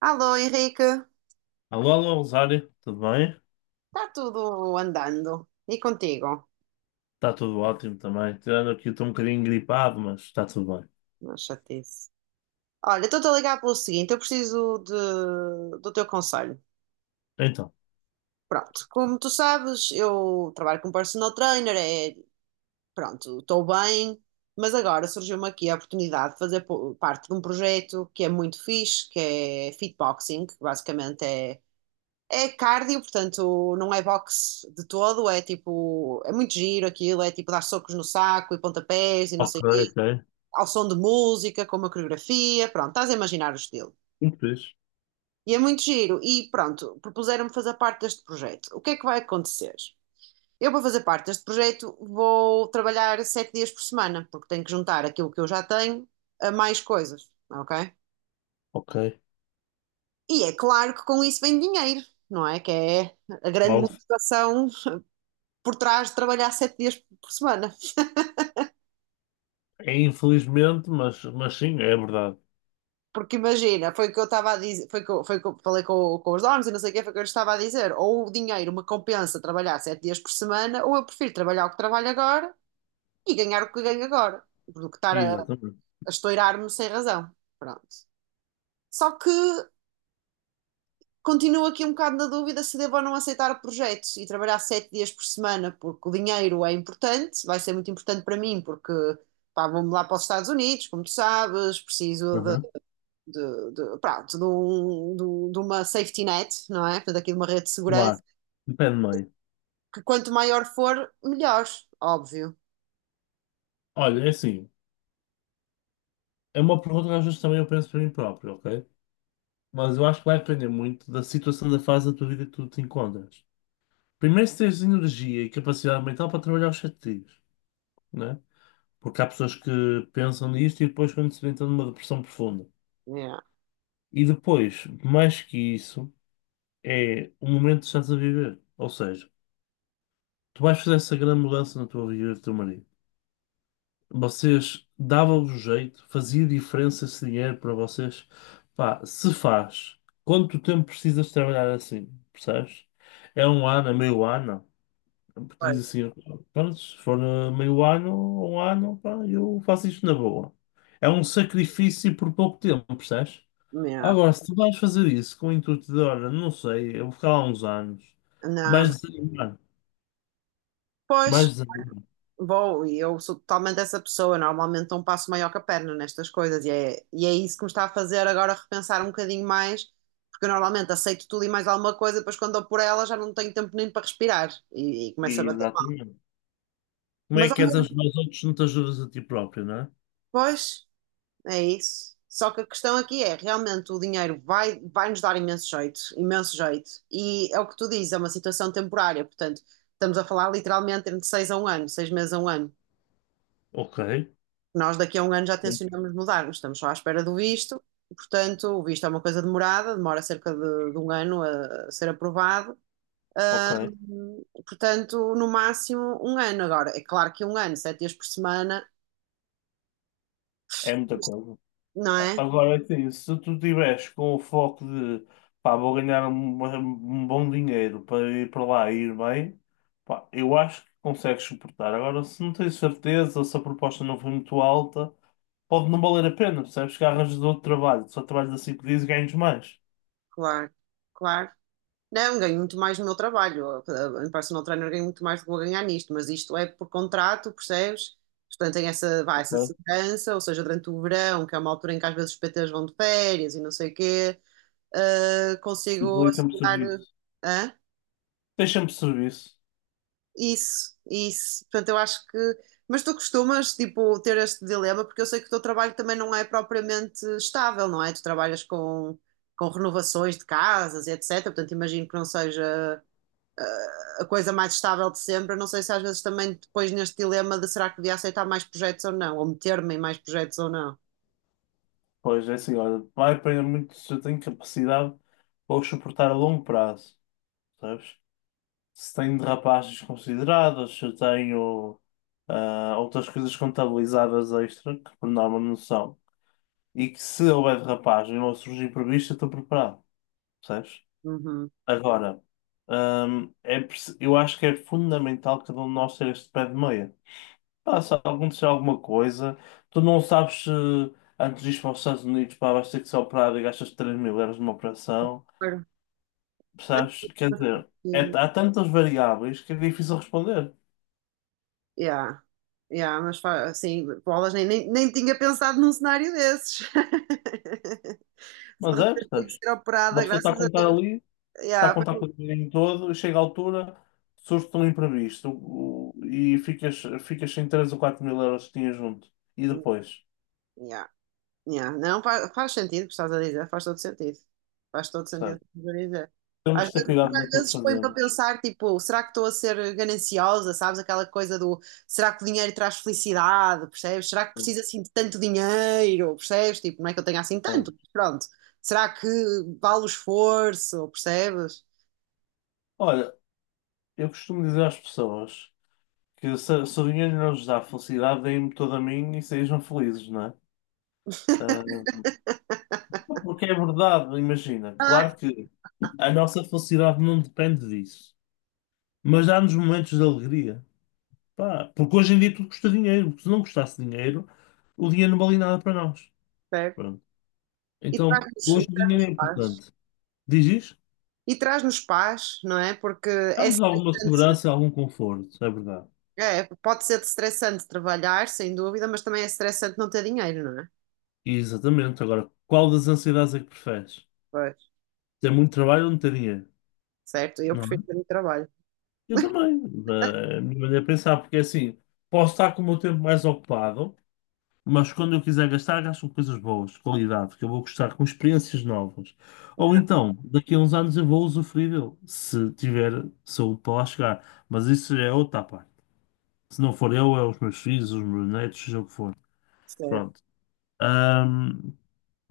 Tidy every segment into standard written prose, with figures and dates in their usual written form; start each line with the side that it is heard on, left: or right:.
right: Alô, Henrique, está
left: Alô, alô, Rosário, tudo bem?
right: tudo andando. E contigo?
left: Está tudo ótimo também. Tirando aqui, estou um bocadinho gripado, mas está tudo bem.
right: Não, chatice. Olha, estou-te a ligar pelo seguinte, do teu conselho.
left: Então,
right: Pronto, como tu sabes, eu trabalho como personal trainer, é, pronto, estou bem, mas agora surgiu-me aqui a oportunidade de parte de um projeto que é muito fixe, que é fitboxing, que basicamente é cardio, portanto não é boxe de todo, é tipo, é muito giro aquilo, é tipo dar socos no saco e pontapés e não
left: ok,
right: sei,
left: ok.
right: ao som de música, com uma coreografia, pronto, estás a imaginar o estilo.
left: Muito fixe.
right: E é muito giro. E pronto, propuseram-me fazer parte deste projeto. O que é que vai acontecer? Eu, para fazer parte deste projeto, vou trabalhar sete dias por semana, porque tenho que juntar aquilo que eu já tenho a mais coisas, ok?
left: Ok.
right: E é claro que com isso vem dinheiro, não é? Que é a grande
left: Bom,
right: motivação por trás de trabalhar sete dias por semana.
left: é infelizmente, mas sim, é verdade.
right: Porque imagina, foi o que eu estava a dizer, foi o que eu falei com os donos e não sei o que, foi o que eu lhes estava a dizer. Ou o dinheiro me compensa trabalhar sete dias por semana, ou eu prefiro trabalhar o que trabalho agora e ganhar o que ganho agora, do que a
left: Exatamente.
right: estourar-me sem razão. Pronto. Só que continuo aqui um bocado na dúvida se devo ou não aceitar o projeto e trabalhar sete dias por semana, porque o dinheiro é importante, vai ser muito importante para mim, porque pá, vou-me lá para os Estados Unidos, como tu sabes, preciso
left: Uhum.
right: de, pronto, de, um- de- um, de uma safety net, não é? Portanto, aqui de uma rede de segurança,
left: Claro. Depende meio.
right: que quanto maior for, melhor, óbvio.
left: Olha, é assim, é uma pergunta que às vezes também eu penso para mim próprio, ok? Mas eu acho que vai depender muito da situação da fase da tua vida que tu te encontras. Primeiro, se tens energia e capacidade mental para trabalhar os sete dias, né? Porque há pessoas que pensam nisto e depois quando se vê estão numa depressão profunda.
right: Yeah.
left: E depois, mais que isso, é o momento que estás a viver. Ou seja, tu vais fazer essa grande mudança na tua vida e do teu marido. Vocês davam-vos jeito, fazia diferença esse dinheiro para vocês. Pá, se faz, quanto tempo precisas trabalhar assim? Percebes? É um ano, é meio ano? Porque diz
right: Pois,
left: assim, pronto, se for meio ano ou um ano, pá, eu faço isto na boa. É um sacrifício por pouco tempo, percebes?
right: yeah.
left: Agora, se tu vais fazer isso com o intuito de, olha, não sei, eu vou ficar lá uns anos,
right: Não,
left: vais desanimar,
right: pois,
left: vais desanimar.
right: bom, e eu sou totalmente essa pessoa, normalmente não passo maior que a perna nestas coisas, e é isso que me está a fazer agora repensar um bocadinho mais, porque eu normalmente aceito tudo e mais alguma coisa, depois quando dou por ela já não tenho tempo nem para respirar, e começo a bater mal.
left: Exatamente. Como é
right: Mas,
left: que
right: ao
left: queres
right: menos,
left: ajudar os outros se não te ajudas a ti próprio, não é?
right: pois, é isso. Só que a questão aqui é, realmente o dinheiro vai nos dar imenso jeito, imenso jeito. E é o que tu dizes, é uma situação temporária, portanto, estamos a falar literalmente entre seis a um ano, seis meses a um ano.
left: Ok.
right: Nós daqui a um ano já
left: Bem,
right: tencionamos mudar. Nós estamos só à espera do visto, portanto, o visto é uma coisa demorada, demora cerca de um ano a ser aprovado.
left: ok.
right: Portanto, no máximo um ano agora. É claro que um ano, sete dias por semana,
left: É muita coisa.
right: não é?
left: Agora sim, se tu tiveres com o foco de pá, vou ganhar um bom dinheiro para ir para lá e ir bem, pá, eu acho que consegues suportar. Agora, se não tens certeza, ou se a proposta não foi muito alta, pode não valer a pena, percebes? Que arranjas outro trabalho, só trabalhas assim que dias e ganhas mais.
right: Claro, claro. Não, ganho muito mais no meu trabalho. Em personal trainer ganho muito mais do que vou ganhar nisto, mas isto é por contrato, percebes? Portanto, tem essa, vá, essa
left: Ok?
right: segurança, ou seja, durante o verão, que é uma altura em que às vezes os PTs vão de férias e não sei o quê,
left: E
right: consigo
left: dali sempre
right: assegurar.
left: serviço.
right: Hã?
left: Tens sempre serviço.
right: Isso, isso. Portanto, eu acho que. Mas tu costumas, tipo, ter este dilema, porque eu sei que o teu trabalho também não é propriamente estável, não é? Tu trabalhas com renovações de casas e etc. Portanto, imagino que não seja a coisa mais estável de sempre. Eu não sei se às vezes também depois neste dilema de será que devia aceitar mais projetos ou não, ou meter-me em mais projetos ou não.
left: Pois é assim, olha, vai apanhar muito se eu tenho capacidade para o suportar a longo prazo, sabes se tenho derrapagens consideradas, se eu tenho outras coisas contabilizadas extra, que por norma não são, e que se houver derrapagem ou surgir imprevisto, eu estou preparado, percebes?
right: Uhum.
left: Agora, eu acho que é fundamental cada um de nós ter este pé de meia. Pá, se acontecer alguma coisa, tu não sabes se antes de ir para os Estados Unidos, pá, vais ter que ser operado e gastas 3000 euros numa operação,
right: Claro.
left: percebes? Quer dizer,
right: E-
left: há tantas variáveis que é difícil responder.
right: yeah, yeah, mas assim, bolas, nem tinha pensado num cenário desses. Se de
left: Mas é,
right: repente tenho que
left: percebes?
right: ser
left: Uma
right: operada,
left: pessoa está a
right: graças a
left: contar
right: Deus.
left: ali, está a
right: Yeah,
left: contar
right: foi...
left: com o dinheiro todo, e chega à altura, surge um imprevisto e ficas sem 3000 ou 4000 euros que tinhas junto. E depois,
right: yeah. Yeah, não, faz sentido o que estás a dizer, faz todo sentido. Faz todo sentido o
left: percebes?
right: que estás a dizer.
left: Temos
right: Às
left: de ter
right: vezes,
left: cuidado
right: porque às
left: naquilo que
right: vezes põe-me a
left: fazemos.
right: pensar, tipo, será que estou a ser gananciosa, sabes? Aquela coisa do, será que o dinheiro traz felicidade, percebes? Será que preciso assim de tanto dinheiro, percebes? Tipo, não é que eu tenha assim
left: Pois.
right: tanto, mas pronto. Será que vale o esforço, percebes?
left: Olha, eu costumo dizer às pessoas que se o dinheiro não lhes dá felicidade, deem-me todo a mim e sejam felizes, não é? Ah, porque é verdade, imagina.
right: Ah,
left: Claro que a nossa felicidade não depende disso, mas dá-nos momentos de alegria. Pá, porque hoje em dia tudo custa dinheiro, porque se não custasse dinheiro, o dinheiro não valia nada para nós.
right: percebe?
left: Pronto. Então,
right: E
left: hoje o dinheiro é
right: traz-nos paz.
left: importante. Diz isto?
right: E traz-nos paz, não é? Porque é
left: Dá-nos alguma
right: estressante.
left: segurança, e algum conforto, é verdade.
right: É, pode ser estressante trabalhar, sem dúvida, mas também é estressante não ter dinheiro, não é?
left: Exatamente. Agora, qual das ansiedades é que preferes?
right: Pois,
left: Ter muito trabalho ou não ter dinheiro?
right: certo? Eu
left: Não
right: prefiro ter
left: é?
right: um trabalho.
left: Eu também. A minha maneira de pensar, porque é assim, posso estar com o meu tempo mais ocupado, mas quando eu quiser gastar, gasto com coisas boas, de qualidade, que eu vou gostar, com experiências novas.
right: É,
left: Ou então, daqui a uns anos eu vou usufruir dele, se tiver saúde para lá chegar. Mas isso é outra parte. Se não for eu, é os meus filhos, os meus netos, seja o que for.
right: certo.
left: Pronto. Ahm,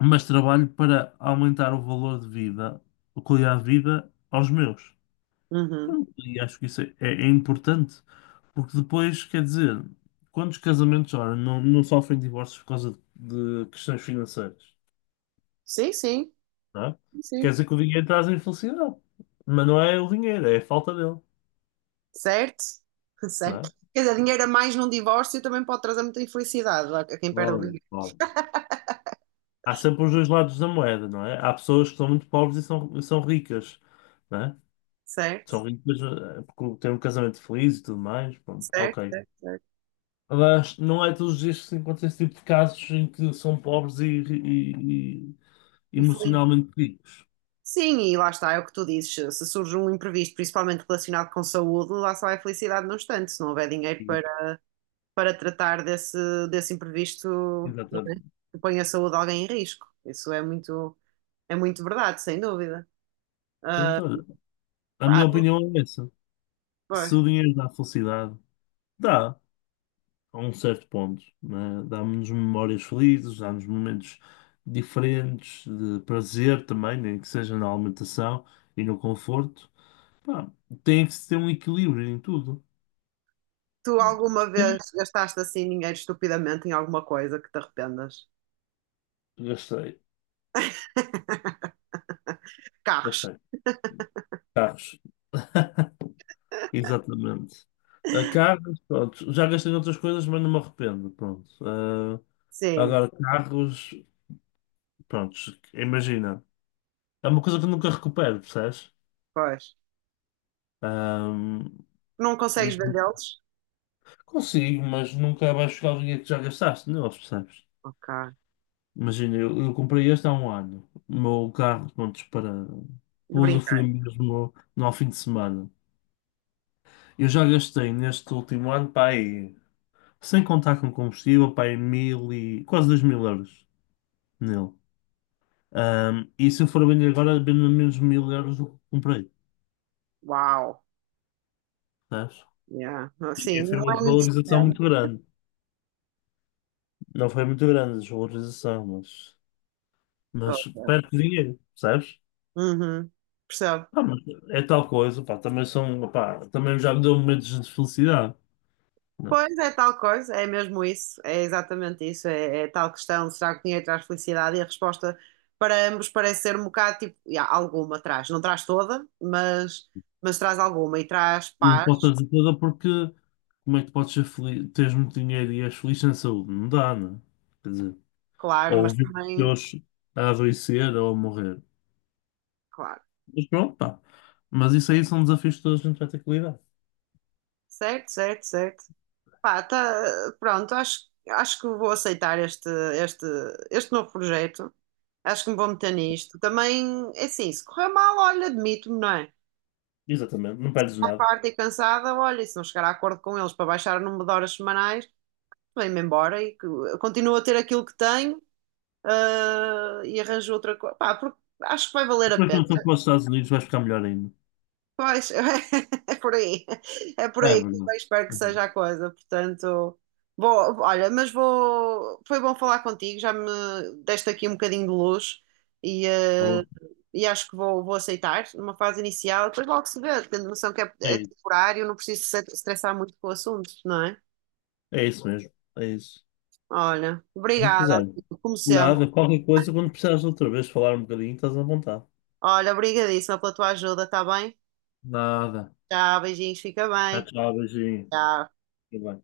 left: mas trabalho para aumentar o valor de vida, a qualidade de vida aos meus.
right: Uhum.
left: Pronto, e acho que é importante, porque depois, quer dizer, quantos casamentos, ora, não, não sofrem divórcios por causa de questões financeiras,
right: Sim, sim,
left: não é? Quer
right: sim.
left: dizer que o dinheiro traz a infelicidade, mas não é o dinheiro, é a falta dele,
right: Certo?
left: não
right: Certo.
left: é?
right: Quer dizer, dinheiro a mais num divórcio também pode trazer muita infelicidade a quem perde o
left: Claro,
right: dinheiro.
left: claro. Há sempre os dois lados da moeda, não é? Há pessoas que são muito pobres e são ricas, não é? São
right: Certo?
left: ricas porque têm um casamento feliz e tudo mais, pronto,
right: Certo,
left: ok.
right: certo, certo.
left: Mas não é todos os dias que se encontra esse tipo de casos em que são pobres e
right: E feliz.
left: emocionalmente ricos.
right: Sim, e lá está, é o que tu dizes. Se surge um imprevisto, principalmente relacionado com saúde, lá só vai felicidade no instante, se não houver dinheiro
left: E,
right: para. Para tratar desse imprevisto, não é?
left: exatamente.
right: Que põe a saúde de alguém em risco. Isso é muito verdade, sem dúvida. Ah,
left: Portanto, olha, a
right: ah,
left: minha opinião é essa. Se
right: pois.
left: o dinheiro dá felicidade, dá, a um certo ponto, né? Dá-nos memórias felizes, dá-nos momentos diferentes de prazer também, nem que seja na alimentação e no conforto. Pá, tem que se ter um equilíbrio em tudo.
right: Tu alguma
left: E
right: vez gastaste assim dinheiro estupidamente em alguma coisa que te arrependas?
left: Gastei,
right: Carros.
left: gastei. Carros, exatamente. A carros, pronto, já gastei outras coisas, mas não me arrependo, pronto. Ah,
right: Sim,
left: agora, carros. Prontos, imagina. É uma coisa que eu nunca recupero, percebes?
right: pois.
left: Ahm,
right: Não
left: e
right: consegues vendê-los?
left: consigo, mas nunca vais chegar ao dinheiro que já gastaste neles, percebes?
right: Ok.
left: Imagina, eu comprei este há um ano. O meu carro, prontos,
right: De
left: para
right: brincar.
left: usufruir mesmo no, ao fim de semana. Eu já gastei neste último ano, pá, aí, sem contar com combustível, pá, aí 1000 e quase 2000 euros nele. E se eu for vender agora, vendo menos 1000 euros do que comprei,
right: Uau.
left: percebes?
right: Yeah. Sim,
left: E foi
right: não
left: uma
right: é muito.
left: desvalorização muito grande. Não foi muito grande a desvalorização, mas perto de dinheiro, percebes?
right: Uhum. Percebo.
left: Pá, mas é tal coisa, pá, também são, pá, também já me deu momentos de felicidade. Não,
right: Pois é tal coisa, é mesmo isso, é exatamente isso, é tal questão, será que o dinheiro traz felicidade? E a resposta para ambos parece ser um bocado tipo, "Ya, alguma traz, não traz toda, mas traz alguma e traz
left: não pode
right: paz,
left: trazer toda porque como é que tu podes ser feliz, teres muito dinheiro e és feliz sem saúde? Não dá, não é? Quer dizer,
right: claro,
left: ou
right: mas
left: ver os
right: também,
left: teus a adoecer ou a morrer.
right: claro,
left: Mas pronto, pá. Mas isso aí são desafios que toda a gente vai ter que lidar.
right: certo, certo, certo." Pá, tá, pronto, acho que vou aceitar este, este novo projeto, acho que me vou meter nisto. Também, é assim, se correr mal, olha, admito-me, não é?
left: Exatamente, não perdes
right: À
left: nada.
right: parte e cansada, olha, e se não chegar a acordo com eles para baixar o número de horas semanais, vem-me embora e continuo a ter aquilo que tenho, ah, e arranjo outra coisa. Pá, porque acho que vai valer a
left: Depois
right: pena.
left: quando for para os Estados Unidos vais ficar melhor ainda.
right: Pois, é por aí. É por
left: É
right: aí que
left: verdade.
right: eu espero que
left: Uhum.
right: seja a coisa. Portanto, vou, olha, mas vou. Foi bom falar contigo, já me deste aqui um bocadinho de luz e, eh,
left: Boa.
right: e acho que vou aceitar numa fase inicial. Depois logo se vê, tendo noção que é, é
left: É
right: temporário, não preciso se estressar muito com o assunto, não é?
left: é isso mesmo, é isso.
right: Olha,
left: Muito
right: obrigada,
left: usado.
right: amigo, como sempre.
left: Nada, qualquer coisa, quando precisares outra vez falar um bocadinho, estás à vontade.
right: Olha, obrigadíssima pela tua ajuda, tá bem?
left: Nada.
right: Tchau, beijinhos, fica
left: Tchau,
right: bem.
left: tchau, beijinho.
right: Tchau.
left: Fica bem.